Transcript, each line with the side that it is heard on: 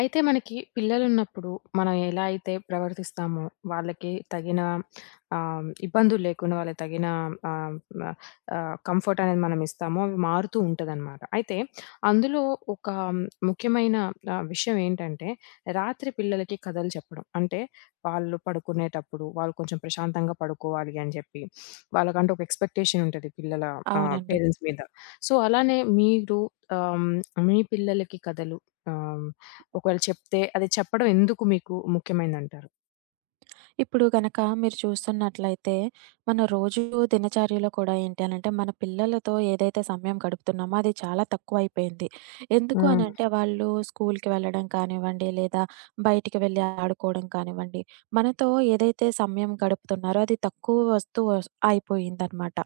left: అయితే మనకి పిల్లలున్నప్పుడు మనం ఎలా అయితే ప్రవర్తిస్తామో, వాళ్ళకి తగిన ఇబ్బందులు లేకుండా, వాళ్ళకి తగిన ఆహ్, ఆహ్, కంఫర్ట్ అనేది మనం ఇస్తామో, అవి మారుతూ ఉంటదనమాట. అయితే అందులో ఒక ముఖ్యమైన విషయం ఏంటంటే, రాత్రి పిల్లలకి కథలు చెప్పడం. అంటే వాళ్ళు పడుకునేటప్పుడు, వాళ్ళు కొంచెం ప్రశాంతంగా పడుకోవాలి అని చెప్పి, వాళ్ళకంటూ ఒక ఎక్స్‌పెక్టేషన్ ఉంటది పిల్లల
right: అవునండి.
left: పేరెంట్స్ మీద. సో, అలానే మీరు ఆహ్, మీ పిల్లలకి కథలు ఆహ్ ఒకవేళ చెప్తే అది చెప్పడం ఎందుకు మీకు ముఖ్యమైందంటారు?
right: ఇప్పుడు గనక మీరు చూస్తున్నట్లయితే, మన రోజు దినచర్యలో కూడా ఏంటి అనంటే, మన పిల్లలతో ఏదైతే సమయం గడుపుతున్నామో అది చాలా తక్కువైపోయింది. ఎందుకు
left: హ్మ్.
right: అనంటే, వాళ్ళు స్కూల్‌కి వెళ్ళడం కానివ్వండి, లేదా బయటికి వెళ్లి ఆడుకోవడం కానివ్వండి, మనతో ఏదైతే సమయం గడుపుతున్నారో అది తక్కువ వస్తూ వస్ అయిపోయిందనమాట.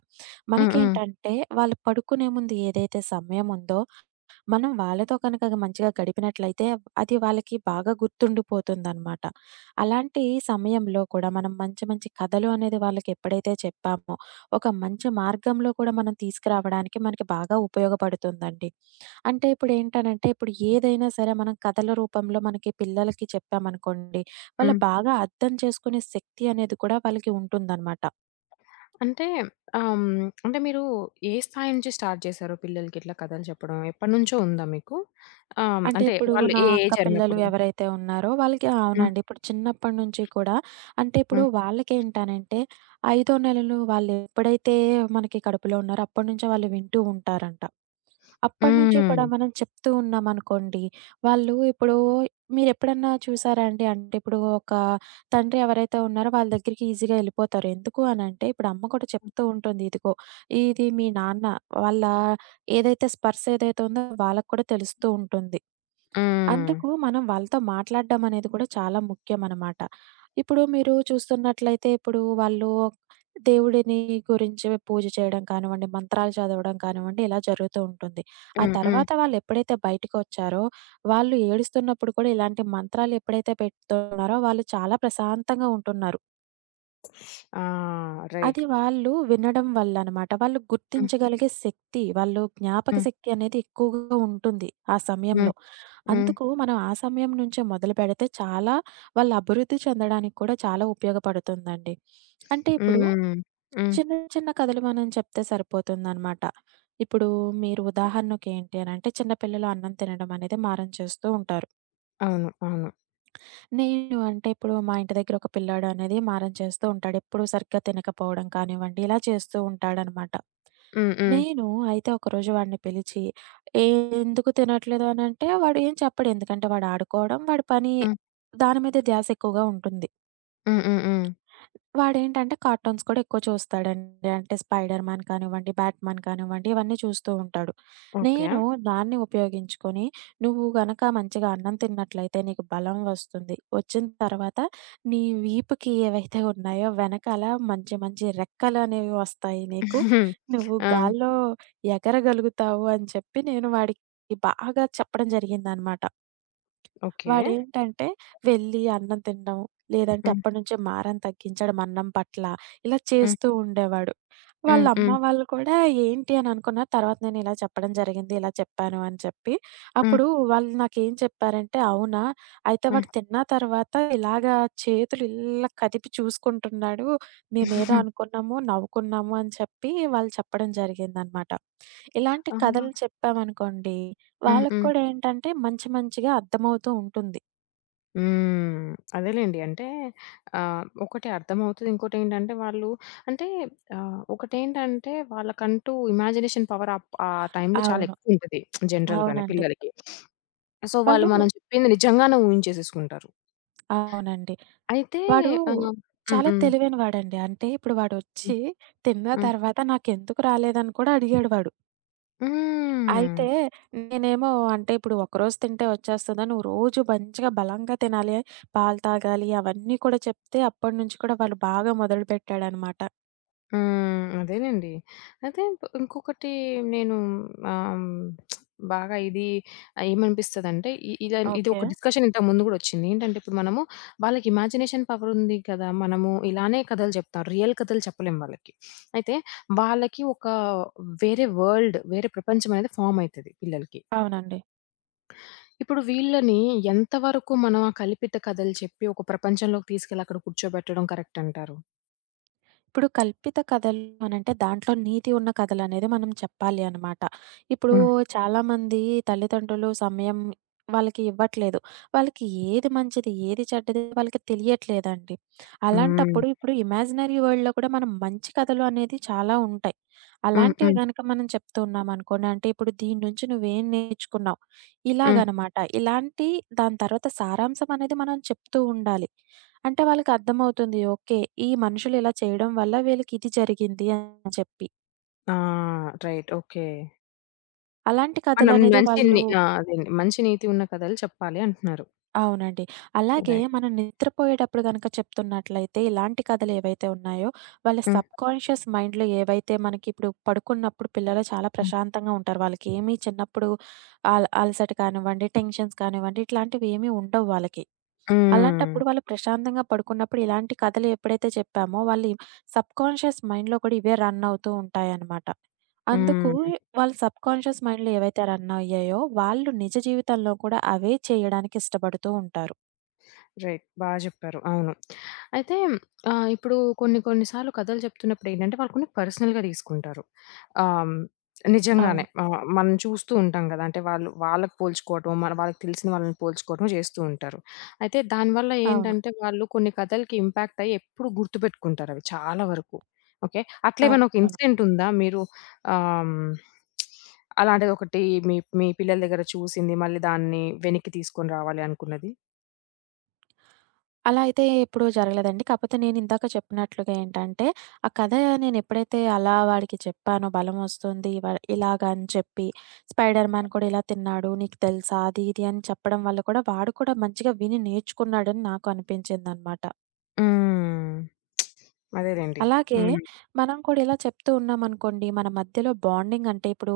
left: హ్మ్. హ్మ్.
right: మనకేంటంటే, వాళ్ళు పడుకునే ముందు ఏదైతే సమయం ఉందో మనం వాళ్ళతో కనుక మంచిగా గడిపినట్లయితే అది వాళ్ళకి బాగా గుర్తుండిపోతుందనమాట. అలాంటి సమయంలో కూడా మనం మంచి మంచి కథలు అనేది వాళ్ళకి ఎప్పుడైతే చెప్పామో, ఒక మంచి మార్గంలో కూడా మనం తీసుకురావడానికి మనకి బాగా ఉపయోగపడుతుందండి. అంటే ఇప్పుడేంటనంటే ఇప్పుడు ఏదైనా సరే మనం కథల రూపంలో మనకి పిల్లలకి చెప్పామనుకోండి, వాళ్ళు
left: హ్మ్.
right: బాగా అర్థం చేసుకునే శక్తి అనేది కూడా వాళ్ళకి ఉంటుందనమాట.
left: అంటే హ్మ్. అంటే మీరు ఏ స్థాయి నుంచి స్టార్ట్ చేశారు పిల్లలకి ఇట్లా కథలు చెప్పడం? ఎప్పటినుంచో ఉందా మీకు? హ్మ్.
right: అంటే
left: అంటే
right: ఇప్పుడు
left: వాళ్ళు
right: నా
left: ఏ
right: అక్క
left: ఏజ్
right: పిల్లలు
left: అన్నప్పుడు?
right: ఎవరైతే ఉన్నారో వాళ్ళకి
left: హ్మ్.
right: అవునండి. ఇప్పుడు చిన్నప్పటి నుంచి కూడా అంటే ఇప్పుడు
left: హ్మ్.
right: వాళ్ళకేంటనంటే, ఐదో నెలలు వాళ్ళు ఎప్పుడైతే మనకి కడుపులో ఉన్నారో అప్పటినుంచే వాళ్ళు వింటూ ఉంటారంట. అప్పటినుంచి కూడా
left: హ్మ్.
right: మనం చెప్తూ ఉన్నామనుకోండి, వాళ్ళు ఇప్పుడు మీరెప్పుడన్నా చూసారా అండి? అంటే ఇప్పుడు ఒక తండ్రి ఎవరైతే ఉన్నారో వాళ్ళ దగ్గరికి ఈజీగా ఎళ్ళిపోతారు. ఎందుకు అనంటే ఇప్పుడు అమ్మ కూడా చెప్తూ ఉంటుంది. ఇదిగో ఇది మీ నాన్న వాళ్ళ ఏదైతే స్పర్శ ఏదైతే ఉందో వాళ్ళకి కూడా తెలుస్తూ ఉంటుంది. అందుకు
left: హ్మ్.
right: మనం వాళ్ళతో మాట్లాడడం అనేది కూడా చాలా ముఖ్యమనమాట. ఇప్పుడు మీరు చూస్తున్నట్లయితే ఇప్పుడు వాళ్ళు దేవుడిని గురించి పూజ చేయడం కానివ్వండి, మంత్రాలు చదవడం కానివ్వండి ఇలా జరుగుతూ ఉంటుంది. ఆ
left: హ్మ్. హ్మ్.
right: తర్వాత వాళ్ళు ఎప్పుడైతే బయటికొచ్చారో, వాళ్ళు ఏడుస్తున్నప్పుడు కూడా ఇలాంటి మంత్రాలు ఎప్పుడైతే పెడుతున్నారో వాళ్ళు చాలా ప్రశాంతంగా ఉంటున్నారు.
left: ఆ!
right: అది
left: రైట్.
right: వాళ్ళు వినడం వల్ల అనమాట. వాళ్ళు
left: హ్మ్.
right: గుర్తించగలిగే శక్తి, వాళ్ళు జ్ఞాపక
left: హ్మ్.
right: శక్తి అనేది ఎక్కువగా ఉంటుంది ఆ
left: హ్మ్.
right: సమయంలో.
left: హ్మ్.
right: అందుకు మనం ఆ సమయం నుంచే మొదలుపెడితే చాలా వాళ్ళు అభివృద్ధి చెందడానికి కూడా చాలా ఉపయోగపడుతుందండి. అంటే ఇప్పుడు
left: హ్మ్. హ్మ్.
right: చిన్న చిన్న కథలు మనం చెప్తే సరిపోతుందనమాట. ఇప్పుడు మీరు ఉదాహరణకేంటి అనంటే చిన్న పిల్లలు అన్నం తినడం అనేది మారం చేస్తూ ఉంటారు.
left: అవును. అవును.
right: నేను అంటే ఇప్పుడు మా ఇంటి దగ్గర ఒక పిల్లాడు అనేది మారం చేస్తూ ఉంటాడు. ఎప్పుడు సరిగ్గా తినకపోవడం కానివ్వండి, ఇలా చేస్తూ ఉంటాడనమాట.
left: హ్మ్. హ్మ్.
right: నేను అయితే ఒకరోజు వాడిని పిలిచి, "ఏ, "ఎందుకు తినట్లేదు" అనంటే వాడు ఏం చెప్పడు. ఎందుకంటే వాడు ఆడుకోవడం, వాడి పని
left: హ్మ్.
right: దాని మీదే ధ్యాస ఎక్కువగా ఉంటుంది.
left: హ్మ్. హ్మ్. హ్మ్.
right: వాడేంటంటే కార్టూన్స్ కూడా ఎక్కువ చూస్తాడండి. అంటే 'స్పైడర్ మ్యాన్' కానివ్వండి, 'బ్యాట్ మ్యాన్' కానివ్వండి ఇవన్నీ చూస్తూ ఉంటాడు.
left: ఓకే.
right: నేను దాన్ని ఉపయోగించుకొని నువ్వు గనక మంచిగా అన్నం తిన్నట్లయితే నీకు బలం వస్తుంది. వచ్చిన తర్వాత నీ వీపుకి ఏవైతే ఉన్నాయో వెనకాల మంచి మంచి రెక్కలనేవి వస్తాయి నీకు. నువ్వు
left: ఆ!
right: గాల్లో ఎగరగలుగుతావు అని చెప్పి నేను వాడికి బాగా చెప్పడం జరిగిందనమాట.
left: ఓకే.
right: వాడేంటంటే వెళ్ళి అన్నం తినడం, లేదంటే
left: హ్మ్.
right: అప్పటినుంచే మారం తగ్గించడం అన్నం పట్ల, ఇలా
left: హ్మ్.
right: చేస్తూ ఉండేవాడు. వాళ్ళ
left: హ్మ్. హ్మ్.
right: అమ్మ
left: హ్మ్.
right: వాళ్ళు కూడా ఏంటి అని అనుకున్నారు. తర్వాత నేను ఇలా చెప్పడం జరిగింది. ఇలా చెప్పాను అని చెప్పి.
left: హ్మ్. హ్మ్.
right: అప్పుడు వాళ్ళు నాకేం చెప్పారంటే, "అవునా! అయితే
left: హ్మ్.
right: వాడు తిన్న తర్వాత ఇలాగా చేతులు ఇలా కదిపి చూసుకుంటున్నాడు. మేమేదో అనుకున్నాము, నవ్వుకున్నాము" అని చెప్పి వాళ్ళు చెప్పడం జరిగిందనమాట. ఇలాంటి
left: ఆ!
right: కథలు చెప్పామనుకోండి,
left: హ్మ్.
right: వాళ్ళకి
left: హ్మ్.
right: కూడా ఏంటంటే మంచి మంచిగా అర్థమవుతూ ఉంటుంది.
left: హ్మ్. అదేలెండి. అంటే ఒకటి అర్థమవుతది. ఇంకోటేంటంటే వాళ్ళు అంటే ఒకటేంటంటే వాళ్ళకంటూ ఇమాజినేషన్ పవర్ అప్ ఆ టైంలో చాలా
right: అవును.
left: ఎక్కువుంటది జనరల్‌గానే
right: అవునండి.
left: పిల్లలకి. సో, వాళ్ళు
right: వాళ్ళు
left: మనం చెప్పింది నిజంగానే ఊహించేసేసుకుంటారు.
right: అవునండి.
left: అయితే
right: వాడు
left: ఆహ్ హ్మ్.
right: చాలా
left: హ్మ్.
right: తెలివైన వాడండి. అంటే ఇప్పుడు
left: హ్మ్.
right: వాడొచ్చి తిన్న
left: హ్మ్.
right: తర్వాత నాకెందుకు రాలేదని కూడా అడిగాడు వాడు.
left: హ్మ్.
right: అయితే నేనేమో అంటే ఇప్పుడు ఒకరోజు తింటే వచ్చేస్తదా? నువ్వు రోజు మంచిగా బలంగా తినాలి, పాలు తాగాలి అవన్నీ కూడా చెప్తే అప్పటినుంచి కూడా వాళ్ళు బాగా మొదలుపెట్టాడనమాట.
left: హ్మ్. అదేనండి. అయితే ఇంకొకటి నేను ఆహ్, బాగా ఇది ఏమనిపిస్తదంటే ఇలా ఇది
right: ఓకే.
left: ఒక డిస్కషన్ ఇంతకు ముందు గూడా ఒచ్చింది. ఏంటంటే ఇప్పుడు మనము వాళ్ళకి ఇమాజినేషన్ పవర్ ఉంది కదా! మనము ఇలానే కథలు చెప్తాం. రియల్ కథలు చెప్పలేం వాళ్ళకి. అయితే వాళ్ళకి ఒక వేరే వరల్డ్, వేరే ప్రపంచం అనేది ఫార్మ్ అయితది పిల్లలకి.
right: అవునండి.
left: ఇప్పుడు వీళ్ళని ఎంత వరకు మనం ఆ కల్పిత కథలు చెప్పి ఒక ప్రపంచంలోకి తీసుకెళ్ళి అక్కడ కూర్చోబెట్టడం కరెక్ట్ అంటారు?
right: ఇప్పుడు కల్పిత కథలు అనంటే దాంట్లో నీతి ఉన్న కథలనేది మనం చెప్పాలి అనమాట. ఇప్పుడు
left: హ్మ్.
right: చాలామంది తల్లిదండ్రులు సమయం వాళ్ళకి ఇవ్వట్లేదు. వాళ్ళకి ఏది మంచిది, ఏది చెడ్డది వాళ్ళకి తెలియట్లేదండి.
left: హ్మ్.
right: అలాంటప్పుడు ఇప్పుడు ఇమాజినరీ వరల్డ్‌లో కూడా మనం మంచి కథలు అనేది చాలా ఉంటాయి.
left: హ్మ్.
right: అలాంటివి
left: హ్మ్.
right: గనక మనం చెప్తూ ఉన్నామనుకోండి అంటే ఇప్పుడు దీని నుంచి నువ్వేం నేర్చుకున్నావు?
left: హ్మ్.
right: ఇలాగనమాట. ఇలాంటి దాని తర్వాత సారాంశం అనేది మనం చెప్తూ ఉండాలి. అంటే వాళ్ళకర్థమవుతుంది. ఓకే. ఈ మనుషులు ఇలా చేయడం వల్ల వీళ్ళకి ఇది జరిగింది అని చెప్పి.
left: ఆ! రైట్. ఓకే.
right: అలాంటి
left: మనం
right: కథలనేది
left: మంచి
right: వాళ్ళు
left: ని ఆ! అదేండి. మంచి నీతి ఉన్న కథలు చెప్పాలి అంటున్నారు.
right: అవునండి. అలాగే
left: రైట్.
right: మనం నిద్రపోయేటప్పుడు గనక చెప్తున్నట్లయితే ఇలాంటి కథలు ఏవైతే ఉన్నాయో వాళ్ళ
left: హ్మ్.
right: సబ్‌కాన్షియస్ మైండ్‌లో ఏవైతే మనకి ఇప్పుడు పడుకున్నప్పుడు పిల్లలు చాలా
left: హ్మ్.
right: ప్రశాంతంగా ఉంటారు. వాళ్ళకి ఏమి చిన్నప్పుడు అలసట కానివ్వండి, టెన్షన్స్ కానివ్వండి ఇట్లాంటివి ఏమి ఉండవు వాళ్ళకి.
left: హ్మ్.
right: అలాంటప్పుడు వాళ్ళు ప్రశాంతంగా పడుకున్నప్పుడు ఇలాంటి కథలు ఎప్పుడైతే చెప్పామో వాళ్ళ సబ్‌కాన్షియస్ మైండ్‌లో కూడా ఇవే రన్ అవుతూ ఉంటాయన్నమాట. అందుకు
left: హ్మ్.
right: వాళ్ళ సబ్‌కాన్‌షియస్ మైండ్‌లో ఏవైతే రన్ అయ్యాయో, వాళ్ళు నిజ జీవితంలో కూడా అవే చేయడానికి ఇష్టపడుతూ ఉంటారు.
left: రైట్. బా జెప్పారు. అవును. అయితే ఇప్పుడు కొన్ని కొన్ని సార్లు కథలు చెప్తున్నప్పుడు ఏంటంటే, వాళ్ళు కొన్ని పర్సనల్‌గా తీసుకుంటారు. ఆహ్, నిజంగానే
right: అవును.
left: మనం చూస్తూ ఉంటాం గదా! అంటే వాళ్ళు వాళ్ళకి పోల్చుకోవటం, మన వాళ్ళకి తెలిసిన వాళ్ళని పోల్చుకోవటం జేస్తూ ఉంటారు. అయితే దానివల్ల
right: అవును.
left: ఏంటంటే, వాళ్ళు కొన్ని కథలకి ఇంపాక్ట్ అయ్యి ఎప్పుడు గుర్తుపెట్టుకుంటారవి చాలా వరకు. ఓకే. అట్లేమైనా ఒక
right: అవును.
left: ఇన్సిడెంట్ ఉందా? మీరు ఆహ్, అలాంటిదొకటి మీ మీ పిల్లల దగ్గర చూసింది, మళ్ళీ దాన్ని వెనక్కి తీసుకొని రావాలి అనుకున్నది?
right: అలా అయితే ఎప్పుడూ జరగలేదండి. కాకపోతే నేను ఇందాక చెప్పినట్లుగా ఏంటంటే, ఆ కథ నేను ఎప్పుడైతే అలా వాడికి చెప్పానో బలం వస్తుంది వ ఇలాగ అని చెప్పి, స్పైడర్ మ్యాన్ కూడా ఇలా తిన్నాడు, నీకు తెలుసా? అది ఇది అని చెప్పడం వల్ల కూడా వాడు కూడా మంచిగా విని నేర్చుకున్నాడని నాకు అనిపించిందనమాట.
left: హ్మ్. అదేలెండి.
right: అలాగే
left: హ్మ్.
right: మనం కూడా ఇలా చెప్తూ ఉన్నామనుకోండి, మన మధ్యలో బాండింగ్ అంటే ఇప్పుడు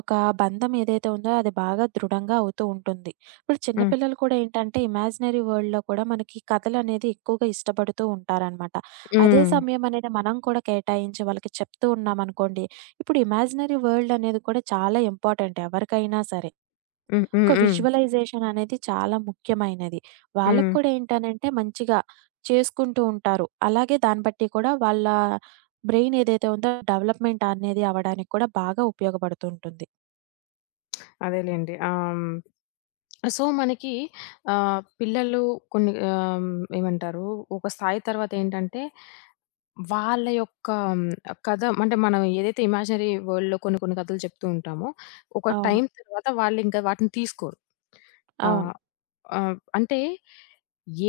right: ఒక బంధం ఏదైతే ఉందో అది బాగా దృఢంగా అవుతూ ఉంటుంది. ఇప్పుడు చిన్న
left: హ్మ్.
right: పిల్లలు కూడా ఏంటంటే ఇమాజినరీ వరల్డ్‌లో కూడా మనకి కథలనేది ఎక్కువగా ఇష్టపడుతూ ఉంటారనమాట. అదే
left: హ్మ్.
right: సమయం అనేది మనం కూడా కేటాయించి వాళ్ళకి చెప్తూ ఉన్నామనుకోండి, ఇప్పుడు ఇమాజినరీ వరల్డ్ అనేది కూడా చాలా ఇంపార్టెంట్ ఎవరికైనా సరే.
left: హ్మ్.
right: ఒక
left: హ్మ్. హ్మ్.
right: విజువలైజేషన్ అనేది చాలా ముఖ్యమైనది. వాళ్ళకి
left: హ్మ్.
right: కూడా ఏంటనంటే మంచిగా చేసుకుంటూ ఉంటారు. అలాగే దాన్ని బట్టి కూడా వాళ్ళ బ్రెయిన్ ఏదైతే ఉందో డెవలప్‌మెంట్ అనేది అవ్వడానికి కూడా బాగా ఉపయోగపడుతుంటుంది.
left: అదేలెండి. సో, మనకి పిల్లలు కొన్ని ఏమంటారు ఒక స్థాయి తర్వాతేంటంటే, వాళ్ళ యొక్క కథ అంటే మనం ఏదైతే ఇమాజినరీ వరల్డ్‌లో కొన్ని కొన్ని కథలు చెప్తూ ఉంటామో, ఒక
right: అవును.
left: టైమ్ తర్వాత వాళ్ళింకా వాటిని తీసుకోరు. ఆ!
right: అవును.
left: అంటే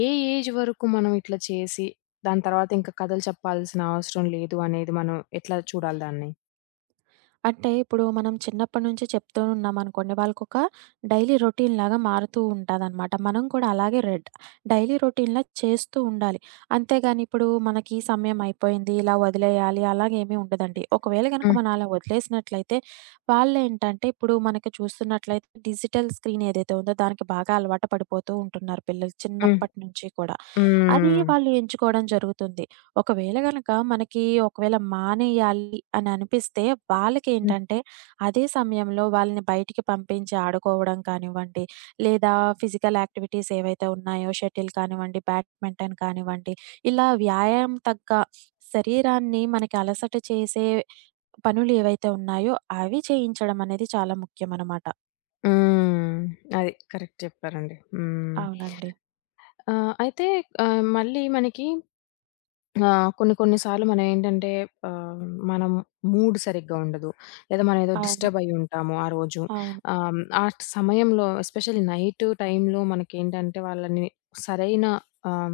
left: ఏ ఏజ్ వరకు మనం ఇట్లా చేసి, దాని తర్వాత ఇంకా కథలు చెప్పాల్సిన అవసరం లేదు అనేది మనం ఎట్లా చూడాలి దాన్ని?
right: అంటే ఇప్పుడు మనం చిన్నప్పటి నుంచి చెప్తూ ఉన్నామనుకోండి, వాళ్ళకొక డైలీ రొటీన్‌లాగా మారుతూ ఉంటాదనమాట. మనం కూడా అలాగే డైలీ రొటీన్‌లా చేస్తూ ఉండాలి. అంతేగాని ఇప్పుడు మనకి ఈ సమయం అయిపోయింది, ఇలా వదిలేయాలి అలాగేమీ ఉండదండి. ఒకవేళ గనక
left: హ్మ్.
right: మనం అలా వదిలేసినట్లయితే వాళ్ళేంటంటే ఇప్పుడు మనకి చూస్తున్నట్లయితే డిజిటల్ స్క్రీన్ ఏదైతే ఉందో దానికి బాగా అలవాటు పడిపోతూ ఉంటున్నారు పిల్లలు
left: హ్మ్.
right: చిన్నప్పటి నుంచి కూడా. అది
left: హ్మ్.
right: వాళ్ళు ఎంచుకోవడం జరుగుతుంది. ఒకవేళ గనక మనకి ఒకవేళ మానేయాలి అని అనిపిస్తే
left: హ్మ్.
right: వాళ్ళకేంటంటే, అదే సమయంలో వాళ్ళని బయటికి పంపించి ఆడుకోవడం కానివ్వండి, లేదా ఫిజికల్ యాక్టివిటీస్ ఏవైతే ఉన్నాయో షటిల్ కానివ్వండి, బ్యాడ్మింటన్ కానివ్వండి, ఇలా వ్యాయామం తగ్గ శరీరాన్ని మనకి అలసట చేసే పనులు ఏవైతే ఉన్నాయో అవి చేయించడం అనేది చాలా ముఖ్యమనమాట.
left: హ్మ్. అది. కరెక్ట్ చెప్పారండి. హ్మ్.
right: అవునండి.
left: అయితే మళ్ళీ మనకి ఆ! కొన్ని కొన్ని సార్లు మనమేంటంటే ఆహ్, మనం మూడ్ సరిగ్గా ఉండదు. లేదా మనం ఏదో
right: అవును.
left: డిస్టర్బ్ అయ్యి ఉంటాము ఆ రోజు.
right: అవును.
left: ఆ సమయంలో ఎస్పెషల్లీ నైట్ టైంలో మనకేంటంటే వాళ్ళని సరైన ఆహ్,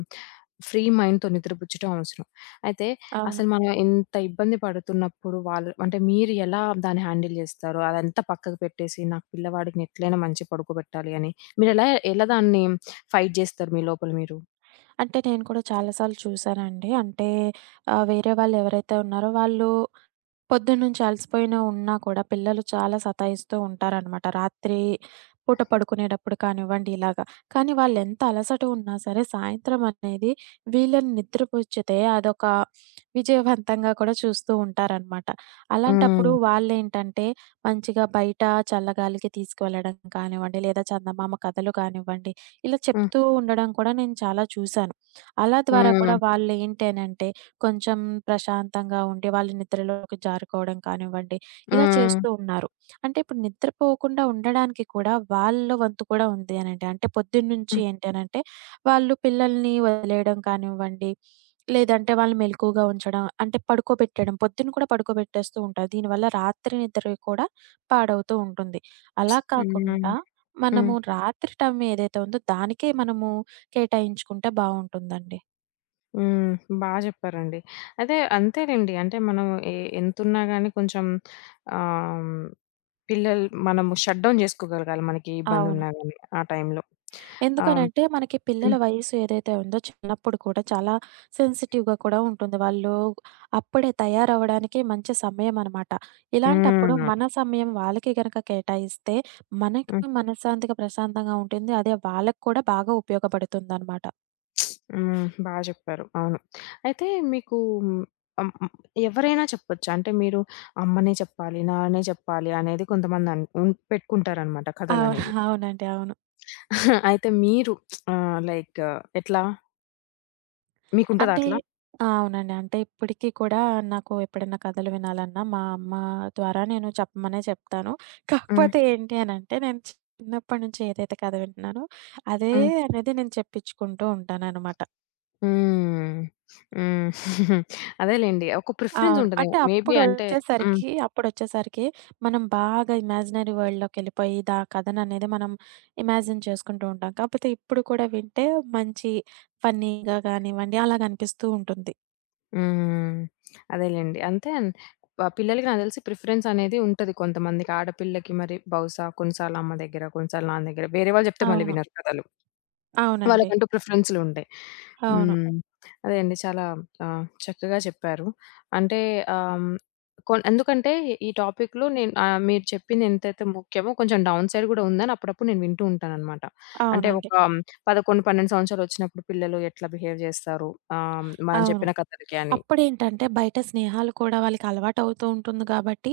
left: ఫ్రీ మైండ్‌తో నిద్రపుచ్చటం అవసరం. అయితే
right: అవును.
left: అసలు మనం ఎంత ఇబ్బంది పడుతున్నప్పుడు వాళ్ళు అంటే మీరు ఎలా దాన్ని హ్యాండిల్ జేస్తారు? అదంతా పక్కకు పెట్టేసి నాకు పిల్లవాడిని ఎట్లైనా మంచిగా పడుకోబెట్టాలి అని. మీరెలా ఎలా ఎలా దాన్ని ఫైట్ జేస్తారు మీ లోపల మీరు?
right: అంటే నేను కూడా చాలా సార్లు చూసానండి. అంటే వేరే వాళ్ళెవరైతే ఉన్నారో వాళ్ళు పొద్దున్నుంచి అలసిపోయిన ఉన్నా కూడా పిల్లలు చాలా సతాయిస్తూ ఉంటారనమాట. రాత్రి పూట పడుకునేటప్పుడు కానివ్వండి ఇలాగా. కానీ వాళ్ళెంత అలసట ఉన్నా సరే సాయంత్రం అనేది వీళ్ళని నిద్రపుచ్చితే అదొక విజయవంతంగా కూడా చూస్తూ ఉంటారనమాట. అలాంటప్పుడు
left: హ్మ్.
right: వాళ్ళేంటంటే మంచిగా బయట చల్లగాలికి తీసుకువెళ్ళడం కానివ్వండి, లేదా చందమామ కథలు కానివ్వండి, ఇలా
left: హ్మ్.
right: చెప్తూ ఉండడం కూడా నేను చాలా చూశాను. అలా ద్వారా కూడా
left: హ్మ్.
right: వాళ్ళేంటి అనంటే కొంచెం ప్రశాంతంగా ఉండి, వాళ్ళు నిద్రలోకి జారుకోవడం కానివ్వండి, ఇలా
left: హ్మ్.
right: చేస్తూ ఉన్నారు. అంటే ఇప్పుడు నిద్రపోకుండా ఉండడానికి కూడా వాళ్ళ వంతు కూడా ఉంది అనండి. అంటే పొద్దున్నుంచి
left: హ్మ్.
right: ఏంటి అనంటే, వాళ్ళు పిల్లల్ని వదిలేయడం కానివ్వండి, లేదంటే వాళ్ళని మెలకువగా ఉంచడం, అంటే పడుకోబెట్టడం. పొద్దున్న కూడా పడుకోబెట్టేస్తూ ఉంటారు. దీనివల్ల రాత్రి నిద్ర కూడా పాడవుతూ ఉంటుంది. అలా
left: హ్మ్.
right: కాకుండా
left: హ్మ్.
right: మనము రాత్రి టైం ఏదైతే ఉందో దానికే మనము కేటాయించుకుంటే బావుంటుందండి.
left: హ్మ్. బా జెప్పారండి. అదే అంతేలెండి. అంటే మనం ఎంతున్నా గాని కొంచెం ఆహ్, పిల్లలు మనము షట్ డౌన్ జేసుకోగలగాలి. మనకి ఏ
right: అవును.
left: ఇబ్బందున్నా గాని ఆ టైంలో. ఆహ్,
right: ఎందుకనంటే, మనకి పిల్లల
left: హ్మ్.
right: వయస్సు ఏదైతే ఉందో చిన్నప్పుడు కూడా చాలా సెన్సిటివ్‌గా కూడా ఉంటుంది. వాళ్ళు అప్పుడే తయారవ్వడానికి మంచి సమయం అనమాట. ఇలాంటప్పుడు
left: హ్మ్.
right: మన సమయం వాళ్ళకి గనక కేటాయిస్తే, మనకి
left: హ్మ్.
right: మనశ్శాంతిగా, ప్రశాంతంగా ఉంటుంది. అదే వాళ్ళకి కూడా బాగా ఉపయోగపడుతుందనమాట.
left: హ్మ్. బా జెప్పారు. అవును. అయితే మీకు హ్మ్. ఎవరైనా చెప్పొచ్చా? అంటే మీరు అమ్మనే చెప్పాలి, నాన్నే చెప్పాలి అనేది కొంతమంది అన్ ఉన్ పెట్టుకుంటారనమాట
right: అవును.
left: కథలనేవి.
right: అవునండి. అవును.
left: అయితే మీరు లైక్ ఎట్లా? మీకుంటదా
right: అంటే
left: అట్లా?
right: ఆ! అవునండి. అంటే ఇప్పటికి కూడా నాకు ఎప్పుడైనా కథలు వినాలన్నా మా అమ్మ ద్వారా నేను చెప్పమనే చెప్తాను.
left: హ్మ్.
right: కాకపోతే ఏంటి అనంటే నేను చిన్నప్పటి నుంచి ఏదైతే కథ వింటున్నానో అదే
left: హ్మ్.
right: అనేది నేను చెప్పించుకుంటూ ఉంటాననమాట.
left: హ్మ్. హ్మ్. అదేలెండి. ఒక ప్రిఫరెన్స్
right: అవును.
left: ఉంటదేమో.
right: అంటే
left: మేబీ అంటే హ్మ్.
right: అప్పుడొచ్చేసరికి అప్పుడొచ్చేసరికి మనం బాగా ఇమాజినరీ వరల్డ్‌లోకెళ్ళిపోయి కథననేది మనం ఇమాజిన్ చేసుకుంటూ ఉంటాం. కాకపోతే ఇప్పుడు కూడా వింటే మంచి ఫన్నీగా కానివ్వండి అలాగ అనిపిస్తూ ఉంటుంది.
left: హ్మ్. అదేలెండి. అంతే అన్ వ పిల్లలకి నాకు తెలిసి ప్రిఫరెన్స్ అనేది ఉంటది కొంతమందికి. ఆడపిల్లకి మరి బహుశా కొన్నిసార్లు అమ్మ దగ్గర, కొన్నిసార్లు నాన్న దగ్గర. వేరే వాళ్ళు చెప్తే మళ్ళీ
right: అవును.
left: వినరు కదా!
right: అవునండి.
left: వాళ్ళకంటూ ప్రిఫరెన్స్‌లుంటాయి. హ్మ్.
right: అవును.
left: హ్మ్. అదే అండి. చాలా చక్కగా చెప్పారు. అంటే ఆహ్, కొన్ ఎందుకంటే ఈ టాపిక్‌లో నేను మీరు చెప్పింది ఎంతైతే ముఖ్యమో కొంచెం డౌన్ సైడ్ గూడా ఉందని అప్పుడప్పుడు నేను వింటూ ఉంటాననమాట. అంటే
right: అవునండి.
left: ఒక 11, 12 సంవత్సరాలొచ్చినప్పుడు పిల్లలు ఎట్లా బిహేవ్ జేస్తారు మనం
right: అవును.
left: చెప్పిన కథలకి అని.
right: అప్పుడేంటంటే బయట స్నేహాలు కూడా వాళ్ళకలవాటు అవుతూ ఉంటుంది గాబట్టి,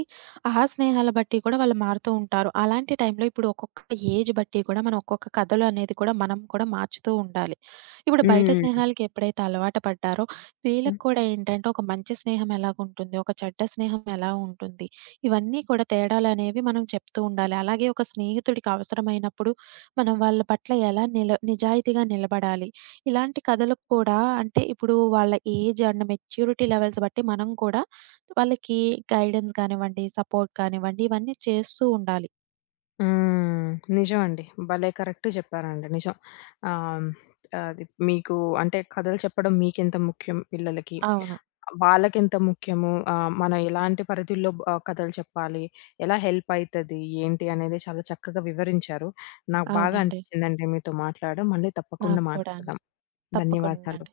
right: ఆ స్నేహాల బట్టి కూడా వాళ్ళు మారుతూ ఉంటారు. అలాంటి టైంలో ఇప్పుడు ఒక్కొక్క ఏజ్ బట్టి కూడా మనం ఒక్కొక్క కథలు అనేది కూడా మనం కూడా మార్చుతూ ఉండాలి. ఇప్పుడు బయట
left: హ్మ్.
right: స్నేహాలకి ఎప్పుడైతే అలవాటు పడ్డారో వీళ్ళకి కూడా ఏంటంటే ఒక మంచి స్నేహం ఎలాగుంటుంది? ఒక చెడ్డ స్నేహం ఎలా ఉంటుంది? ఇవన్నీ కూడా తేడాలనేవి మనం చెప్తూ ఉండాలి. అలాగే ఒక స్నేహితుడికి అవసరమైనప్పుడు మనం వాళ్ళ పట్ల ఎలా నిజాయితీగా నిలబడాలి? ఇలాంటి కథలకు కూడా అంటే ఇప్పుడు వాళ్ళ ఏజ్ అండ్ మెచ్యూరిటీ లెవెల్స్ బట్టి మనం కూడా వాళ్ళకి గైడెన్స్ కానివ్వండి, సపోర్ట్ కానివ్వండి ఇవన్నీ చేస్తూ ఉండాలి.
left: హ్మ్. నిజమండి. భలే కరెక్ట్ చెప్పారండి. నిజం. ఆహ్, అది మీకు అంటే కథలు చెప్పడం మీకెంత ముఖ్యం పిల్లలకి,
right: అవును.
left: వాళ్ళకెంత ముఖ్యము, మనం ఎలాంటి పరిధుల్లో కథలు చెప్పాలి, ఎలా హెల్ప్ అయితది, ఏంటి అనేది చాలా చక్కగా వివరించారు. నాకు బాగా
right: అవునండి.
left: అనిపించిందండి మీతో మాట్లాడడం. మళ్ళీ తప్పకుండా
right: నాకు కూడా అండి.
left: మాట్లాడదాం.
right: తప్పకుండా
left: ధన్యవాదాలు.
right: అండి.